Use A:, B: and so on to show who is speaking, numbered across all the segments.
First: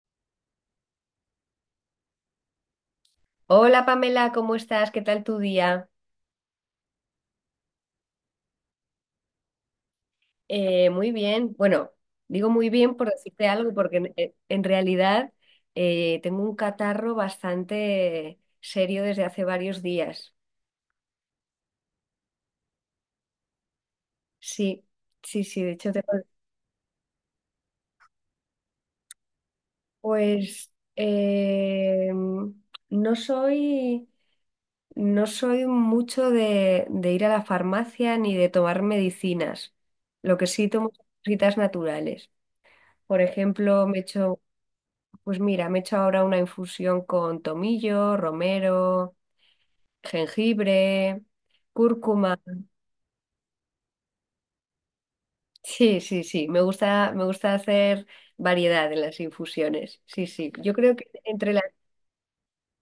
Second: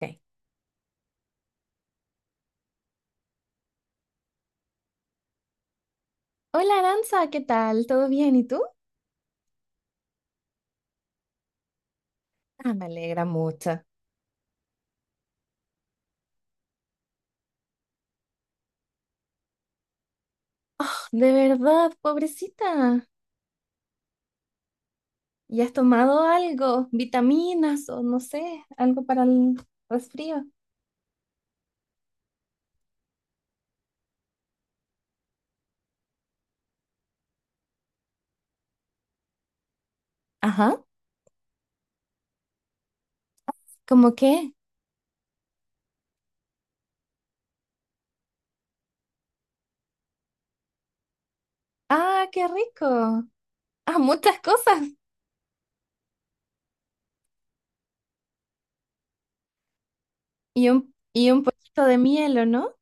A: Ok.
B: Hola Pamela, ¿cómo estás? ¿Qué tal tu día?
A: Hola Aranza, ¿qué tal? ¿Todo bien? ¿Y tú?
B: Muy bien. Bueno, digo muy
A: Ah, me
B: bien por
A: alegra
B: decirte algo,
A: mucho.
B: porque en realidad tengo un catarro bastante serio desde hace varios días.
A: De verdad, pobrecita.
B: Sí, sí, sí,
A: ¿Y
B: de
A: has
B: hecho, tengo,
A: tomado algo? ¿Vitaminas o no sé, algo para el resfrío?
B: pues eh, no soy, no soy mucho de ir a la farmacia ni de tomar medicinas. Lo que sí
A: Ajá.
B: tomo son cositas naturales. Por ejemplo, me he
A: ¿Cómo
B: hecho.
A: qué?
B: Pues mira, me he hecho ahora una infusión con tomillo, romero, jengibre,
A: Ah,
B: cúrcuma.
A: qué rico. Ah, muchas cosas.
B: Sí, sí, sí, me gusta hacer variedad en las infusiones. Sí, sí,
A: Y
B: yo
A: un,
B: creo que
A: y un
B: entre las...
A: poquito de miel, ¿o no?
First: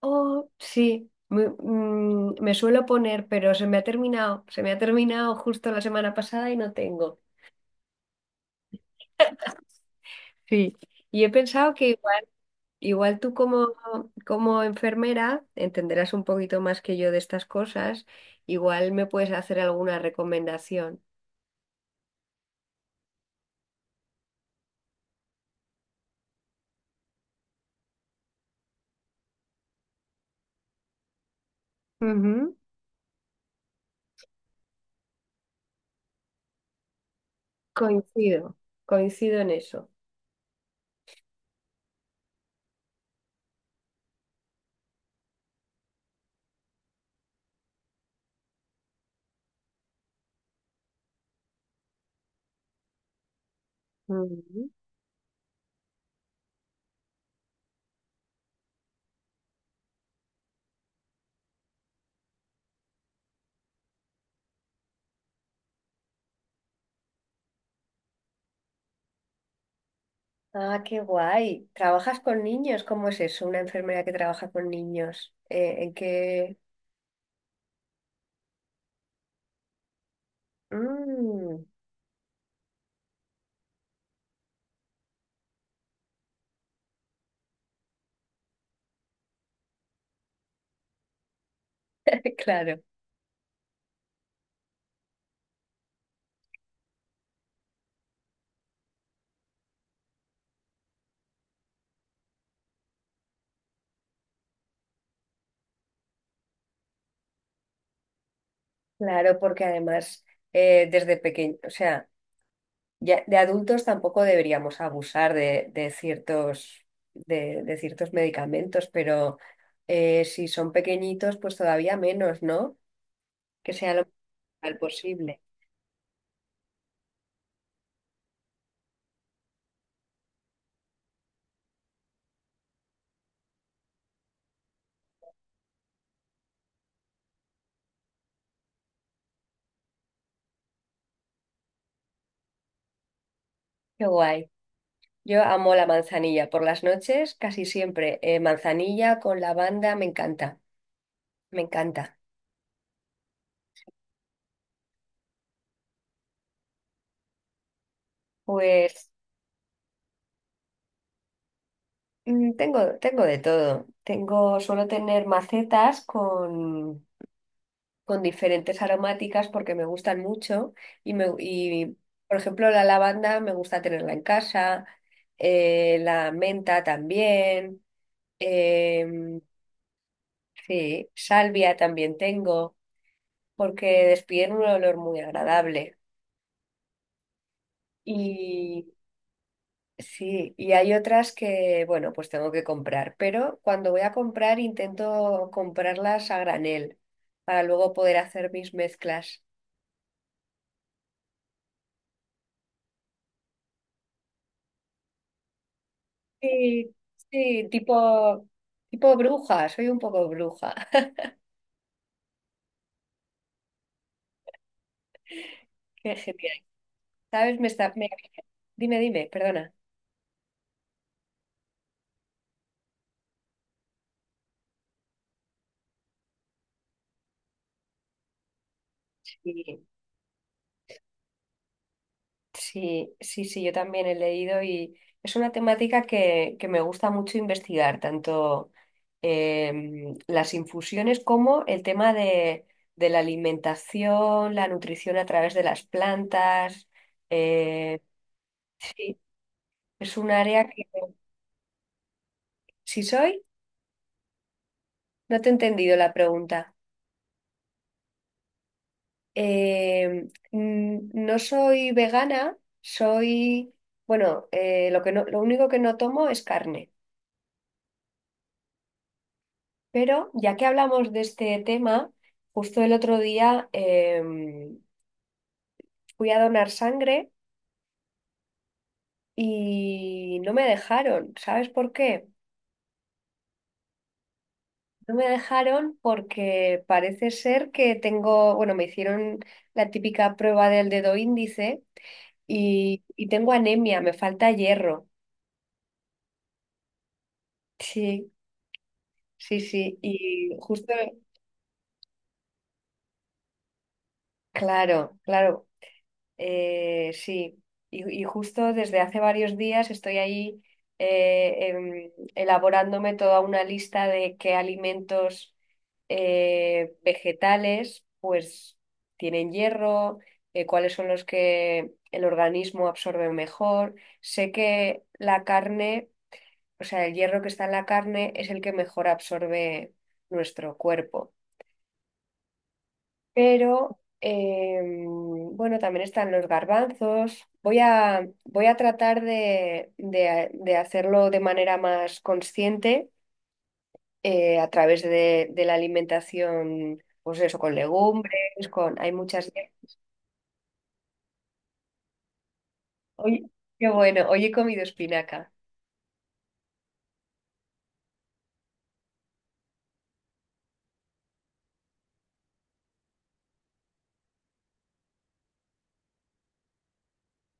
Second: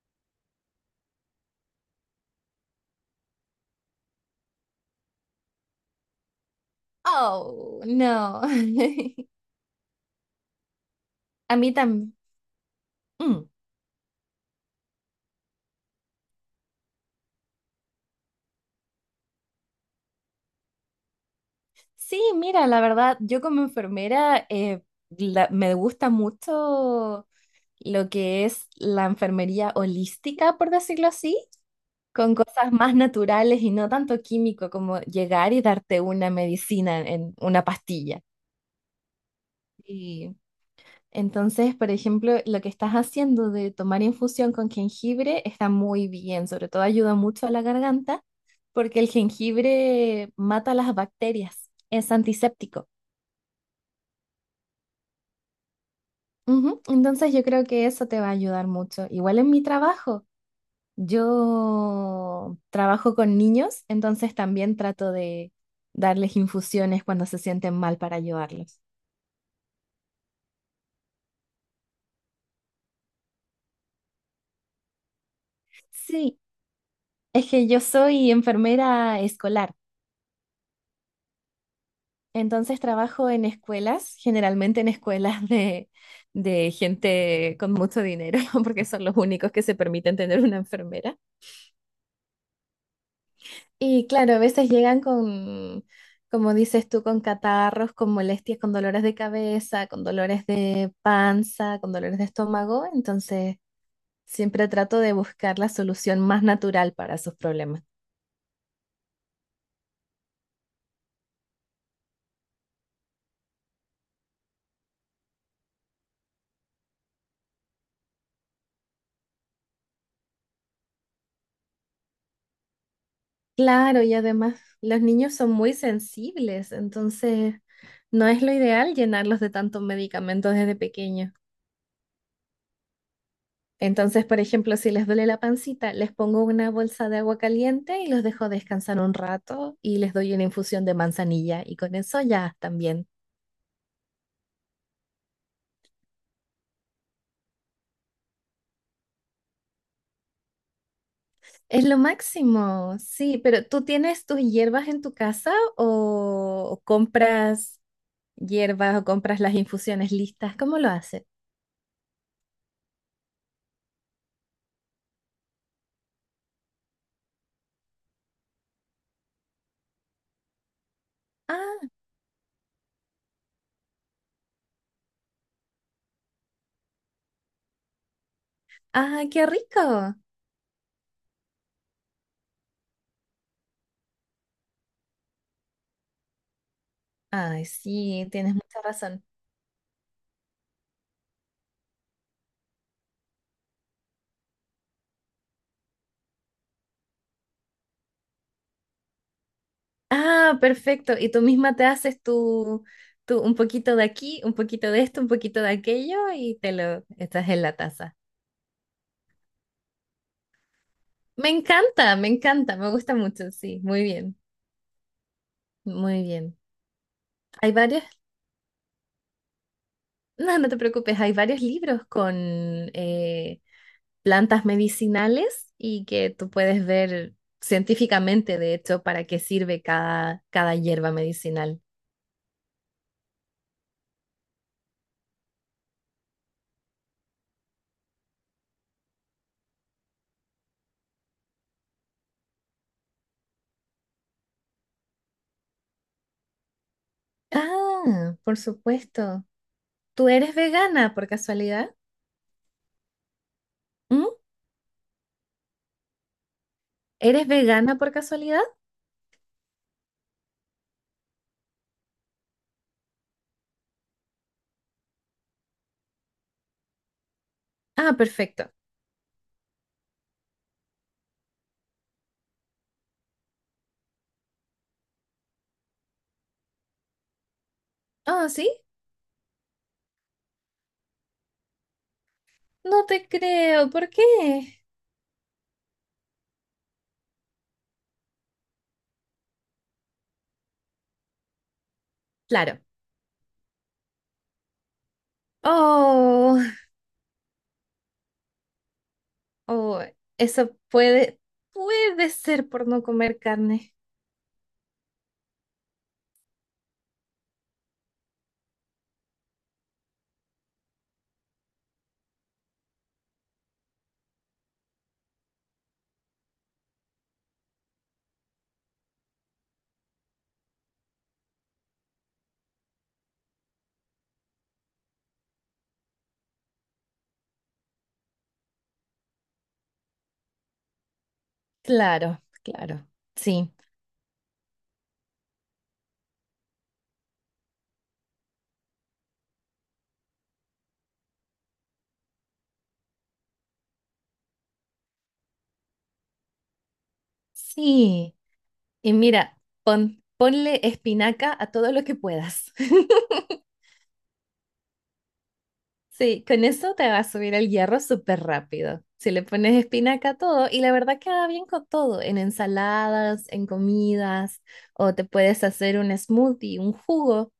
B: Oh, sí, me suelo poner, pero se me ha terminado, se me ha terminado justo la semana pasada y no tengo.
A: Oh, no.
B: Sí, y he
A: A mí
B: pensado que
A: también.
B: igual tú
A: Mm.
B: como, como enfermera entenderás un poquito más que yo de estas cosas, igual me puedes hacer alguna recomendación.
A: Sí, mira, la verdad, yo como enfermera me gusta mucho lo que es la enfermería holística, por decirlo así, con
B: Ujú.
A: cosas más naturales y no tanto químico como llegar y darte una medicina en una pastilla.
B: Coincido, coincido en eso.
A: Y entonces, por ejemplo, lo que estás haciendo de tomar infusión con jengibre está muy bien, sobre todo ayuda mucho a la garganta porque el jengibre mata las bacterias, es antiséptico.
B: Ujú.
A: Ujú, entonces yo creo que eso te va a ayudar mucho. Igual en mi trabajo, yo trabajo con niños, entonces también trato de darles infusiones cuando se sienten mal para ayudarlos.
B: Ah, qué guay. ¿Trabajas con niños? ¿Cómo es eso? Una enfermera que trabaja con niños. ¿En
A: Sí,
B: qué?
A: es que yo soy enfermera escolar,
B: Mm.
A: entonces trabajo en escuelas, generalmente en escuelas de gente con mucho dinero, porque son los únicos que se permiten tener una enfermera.
B: Claro,
A: Y claro, a veces llegan con, como dices tú, con catarros, con molestias, con dolores de cabeza, con dolores de panza, con dolores de estómago. Entonces, siempre trato de buscar la solución más natural para sus problemas.
B: claro, porque además desde pequeño, o sea... Ya, de adultos tampoco deberíamos abusar de ciertos, de ciertos medicamentos, pero si son pequeñitos, pues todavía menos, ¿no? Que sea
A: Claro,
B: lo
A: y además
B: más
A: los niños
B: posible.
A: son muy sensibles, entonces no es lo ideal llenarlos de tantos medicamentos desde pequeños. Entonces, por ejemplo, si les duele la pancita, les pongo una bolsa de agua caliente y los dejo descansar un rato y les doy una infusión de manzanilla y con eso ya están bien.
B: Qué guay. Yo amo la manzanilla. Por las noches, casi siempre, manzanilla con lavanda, me encanta, me
A: Es lo
B: encanta.
A: máximo, sí, pero ¿tú tienes tus hierbas en tu casa o compras hierbas o
B: Pues
A: compras las infusiones listas? ¿Cómo lo haces?
B: tengo, tengo de todo. Tengo, suelo tener macetas con diferentes aromáticas porque me gustan mucho
A: Ah,
B: y por ejemplo, la lavanda me gusta tenerla en casa, la menta también,
A: ah,
B: em,
A: qué rico.
B: sí, salvia también tengo porque despiden un olor muy agradable.
A: Ay, sí, tienes mucha
B: Y
A: razón.
B: sí, y hay otras que, bueno, pues tengo que comprar, pero cuando voy a comprar intento comprarlas a granel para luego poder hacer mis mezclas.
A: Ah, perfecto. Y tú misma te haces tu un poquito de aquí, un poquito de esto, un poquito de aquello y te
B: Sí,
A: lo estás en
B: sí,
A: la taza.
B: tipo, tipo bruja, soy un poco bruja.
A: Me encanta, me encanta, me gusta mucho, sí, muy bien,
B: Qué
A: muy bien.
B: genial. ¿Sabes? Me
A: Hay
B: está,
A: varios,
B: me... Dime, dime, perdona.
A: no, no te preocupes, hay varios libros con eh, plantas medicinales y que tú puedes ver científicamente, de hecho, para qué sirve
B: Sí,
A: cada, cada hierba medicinal.
B: sí, sí, sí, yo también he leído y es una temática que me gusta mucho investigar, tanto las infusiones como el tema de la alimentación, la nutrición a través de las plantas. eh,
A: Ah, por
B: sí,
A: supuesto.
B: es
A: ¿Tú
B: un
A: eres
B: área que...
A: vegana por casualidad?
B: Si soy,
A: Mm.
B: no te he entendido la pregunta.
A: ¿Eres vegana por casualidad?
B: Eh, no soy vegana, soy, bueno, lo que no, lo único que no tomo es carne.
A: Ah, perfecto.
B: Pero ya que hablamos de este tema, justo el otro día fui a donar sangre
A: Ah, ¿sí?
B: y no me dejaron. ¿Sabes por qué?
A: No te creo. ¿Por qué?
B: No me dejaron porque parece ser que tengo, bueno, me hicieron la típica prueba del dedo índice
A: Claro.
B: y tengo anemia, me falta hierro.
A: Oh,
B: Sí. Sí, sí,
A: oh,
B: y
A: eso
B: justo,
A: puede, puede ser por no comer carne.
B: claro, claro, sí, y justo desde hace varios días estoy ahí elaborándome toda una lista de qué alimentos vegetales pues tienen hierro, cuáles son los que el organismo absorbe mejor. Sé que la carne, o sea, el hierro que está en la carne es el que mejor absorbe nuestro cuerpo.
A: Claro, claro. Sí,
B: Pero bueno, también están los garbanzos. Voy a tratar de hacerlo de manera más consciente a través de la alimentación, pues eso, con
A: sí.
B: legumbres, con... Hay
A: Y
B: muchas...
A: mira, ponle espinaca a todo lo que puedas.
B: Hoy, qué bueno, hoy he comido espinaca.
A: Sí, con eso te va a subir el hierro súper rápido. Si le pones espinaca a todo, y la verdad queda bien con todo, en ensaladas, en comidas, o te puedes hacer un smoothie, un jugo,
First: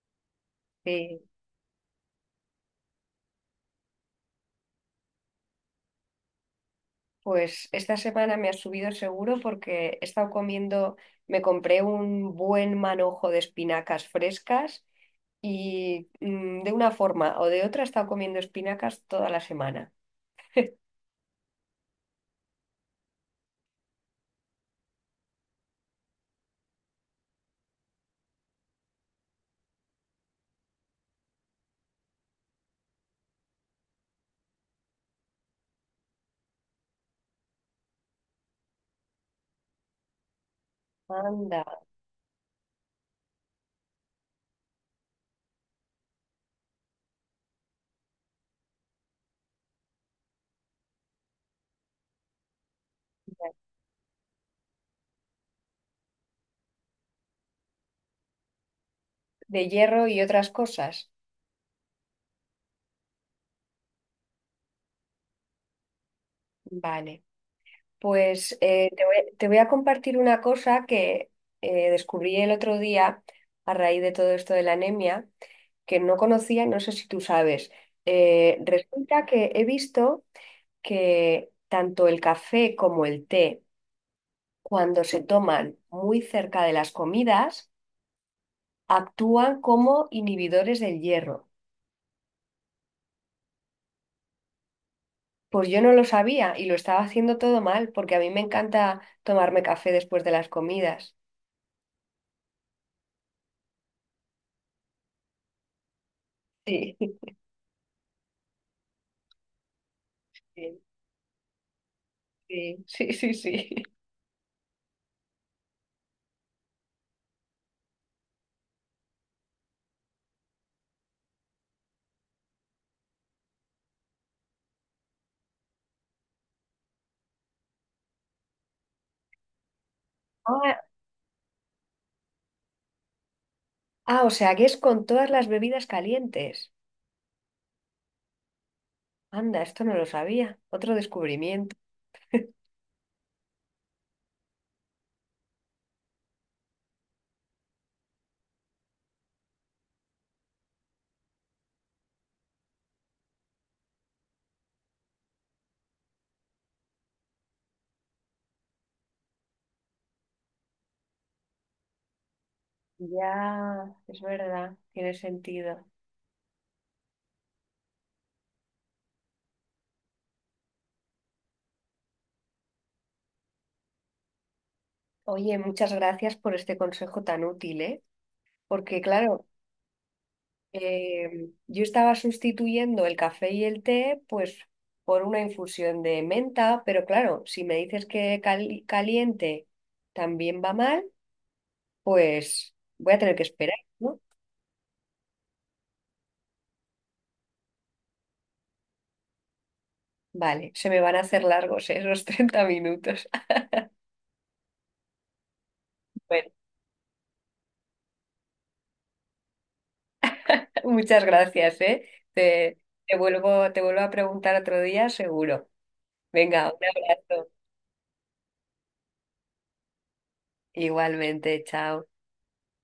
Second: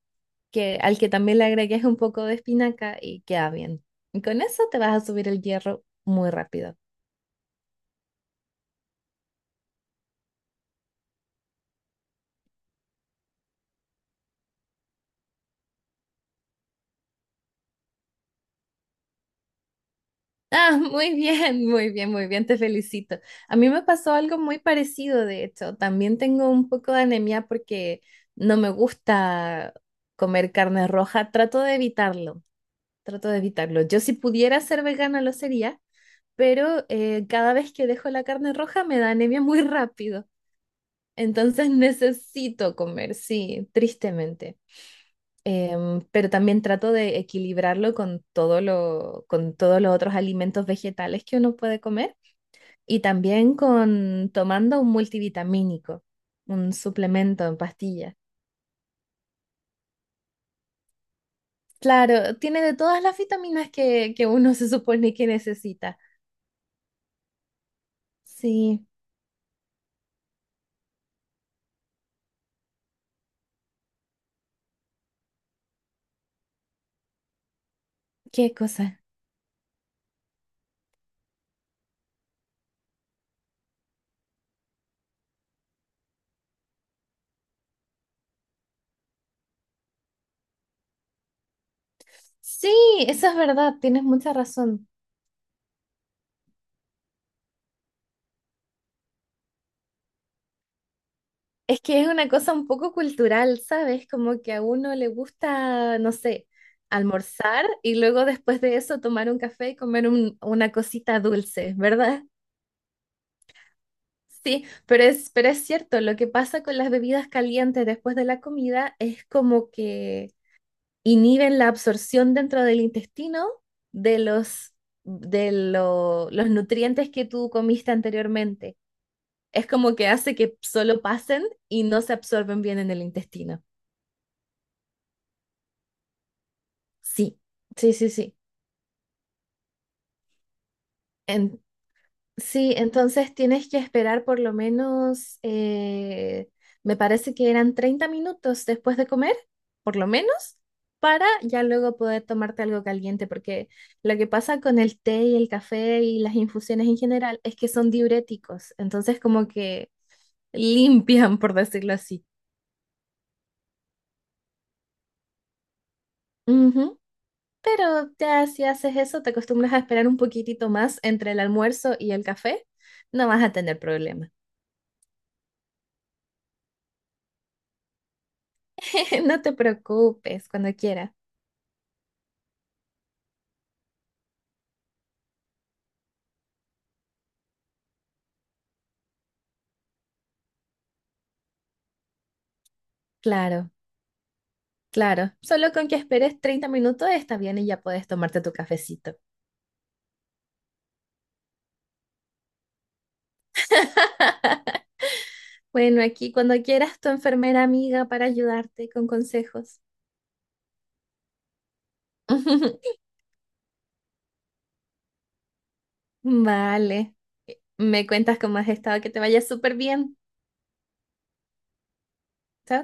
A: que, al que
B: Sí.
A: también le agregues un poco de espinaca y queda bien. Y con eso te vas a subir el hierro muy rápido.
B: Pues esta semana me ha subido seguro porque he estado comiendo, me compré un buen manojo de espinacas frescas y de una forma o de otra he estado comiendo espinacas toda la semana.
A: Ah, muy bien, muy bien, muy bien, te felicito. A mí me pasó algo muy parecido, de hecho. También tengo un poco de anemia porque no me gusta comer carne roja. Trato de evitarlo, trato de evitarlo. Yo si pudiera ser vegana lo sería, pero cada vez que dejo la carne roja me da anemia muy rápido.
B: Anda,
A: Entonces necesito comer, sí, tristemente. Pero también trato de equilibrarlo con todo lo, con todos los otros alimentos vegetales que uno puede comer y también con tomando un multivitamínico, un suplemento en pastilla.
B: de hierro y otras cosas.
A: Claro, tiene de todas las vitaminas que uno se supone que necesita.
B: Vale, pues
A: Sí,
B: te voy a compartir una cosa que descubrí el otro día a raíz de todo esto de la anemia, que no conocía, no sé si tú sabes.
A: qué cosa.
B: Resulta que he visto que tanto el café como el té, cuando se toman muy cerca de las comidas, actúan como inhibidores del hierro.
A: Sí, eso es verdad, tienes mucha razón.
B: Pues yo no lo sabía y lo estaba haciendo todo mal porque a mí me encanta tomarme café después de las comidas.
A: Es que es una cosa un poco cultural, ¿sabes? Como que a uno le gusta, no sé,
B: Sí,
A: almorzar y luego después de eso tomar un café y comer una
B: sí,
A: cosita dulce, ¿verdad?
B: sí, sí, sí, sí.
A: Sí, pero es cierto, lo que pasa con las bebidas calientes después de la comida es como que inhiben la absorción dentro del intestino de los, de los nutrientes que tú comiste anteriormente. Es como que hace que
B: Ah,
A: solo pasen y no se absorben bien en el intestino.
B: ah, o sea que es con todas las bebidas calientes.
A: Sí, sí.
B: Anda, esto no lo sabía. Otro descubrimiento.
A: Sí, entonces tienes que esperar por lo menos, me parece que eran 30 minutos después de comer, por lo menos, para ya luego poder tomarte algo caliente, porque lo que pasa con el té y el café y las infusiones en general es que son diuréticos, entonces como que limpian, por decirlo así.
B: Ya, es verdad, tiene sentido.
A: Ujú, pero ya si haces eso, te acostumbras a esperar un poquitito más entre el almuerzo y el café, no vas a tener problema.
B: Oye, muchas gracias por este consejo tan útil, ¿eh? Porque
A: No
B: claro,
A: te preocupes, cuando quieras.
B: yo estaba sustituyendo el café y el té, pues, por una infusión de menta, pero claro, si me dices que caliente también va mal, pues voy a tener que
A: Claro,
B: esperar, ¿no?
A: claro. Solo con que esperes 30 minutos está bien y ya puedes tomarte tu cafecito.
B: Vale, se me van a hacer largos, ¿eh? esos 30 minutos.
A: Bueno, aquí
B: Bueno,
A: cuando quieras tu enfermera amiga para ayudarte con consejos.
B: muchas gracias, ¿eh? Te, te vuelvo a preguntar otro día, seguro. Venga, un
A: Vale.
B: abrazo.
A: Me cuentas cómo has estado, que te vaya súper bien.
B: Igualmente, chao.
A: Chao.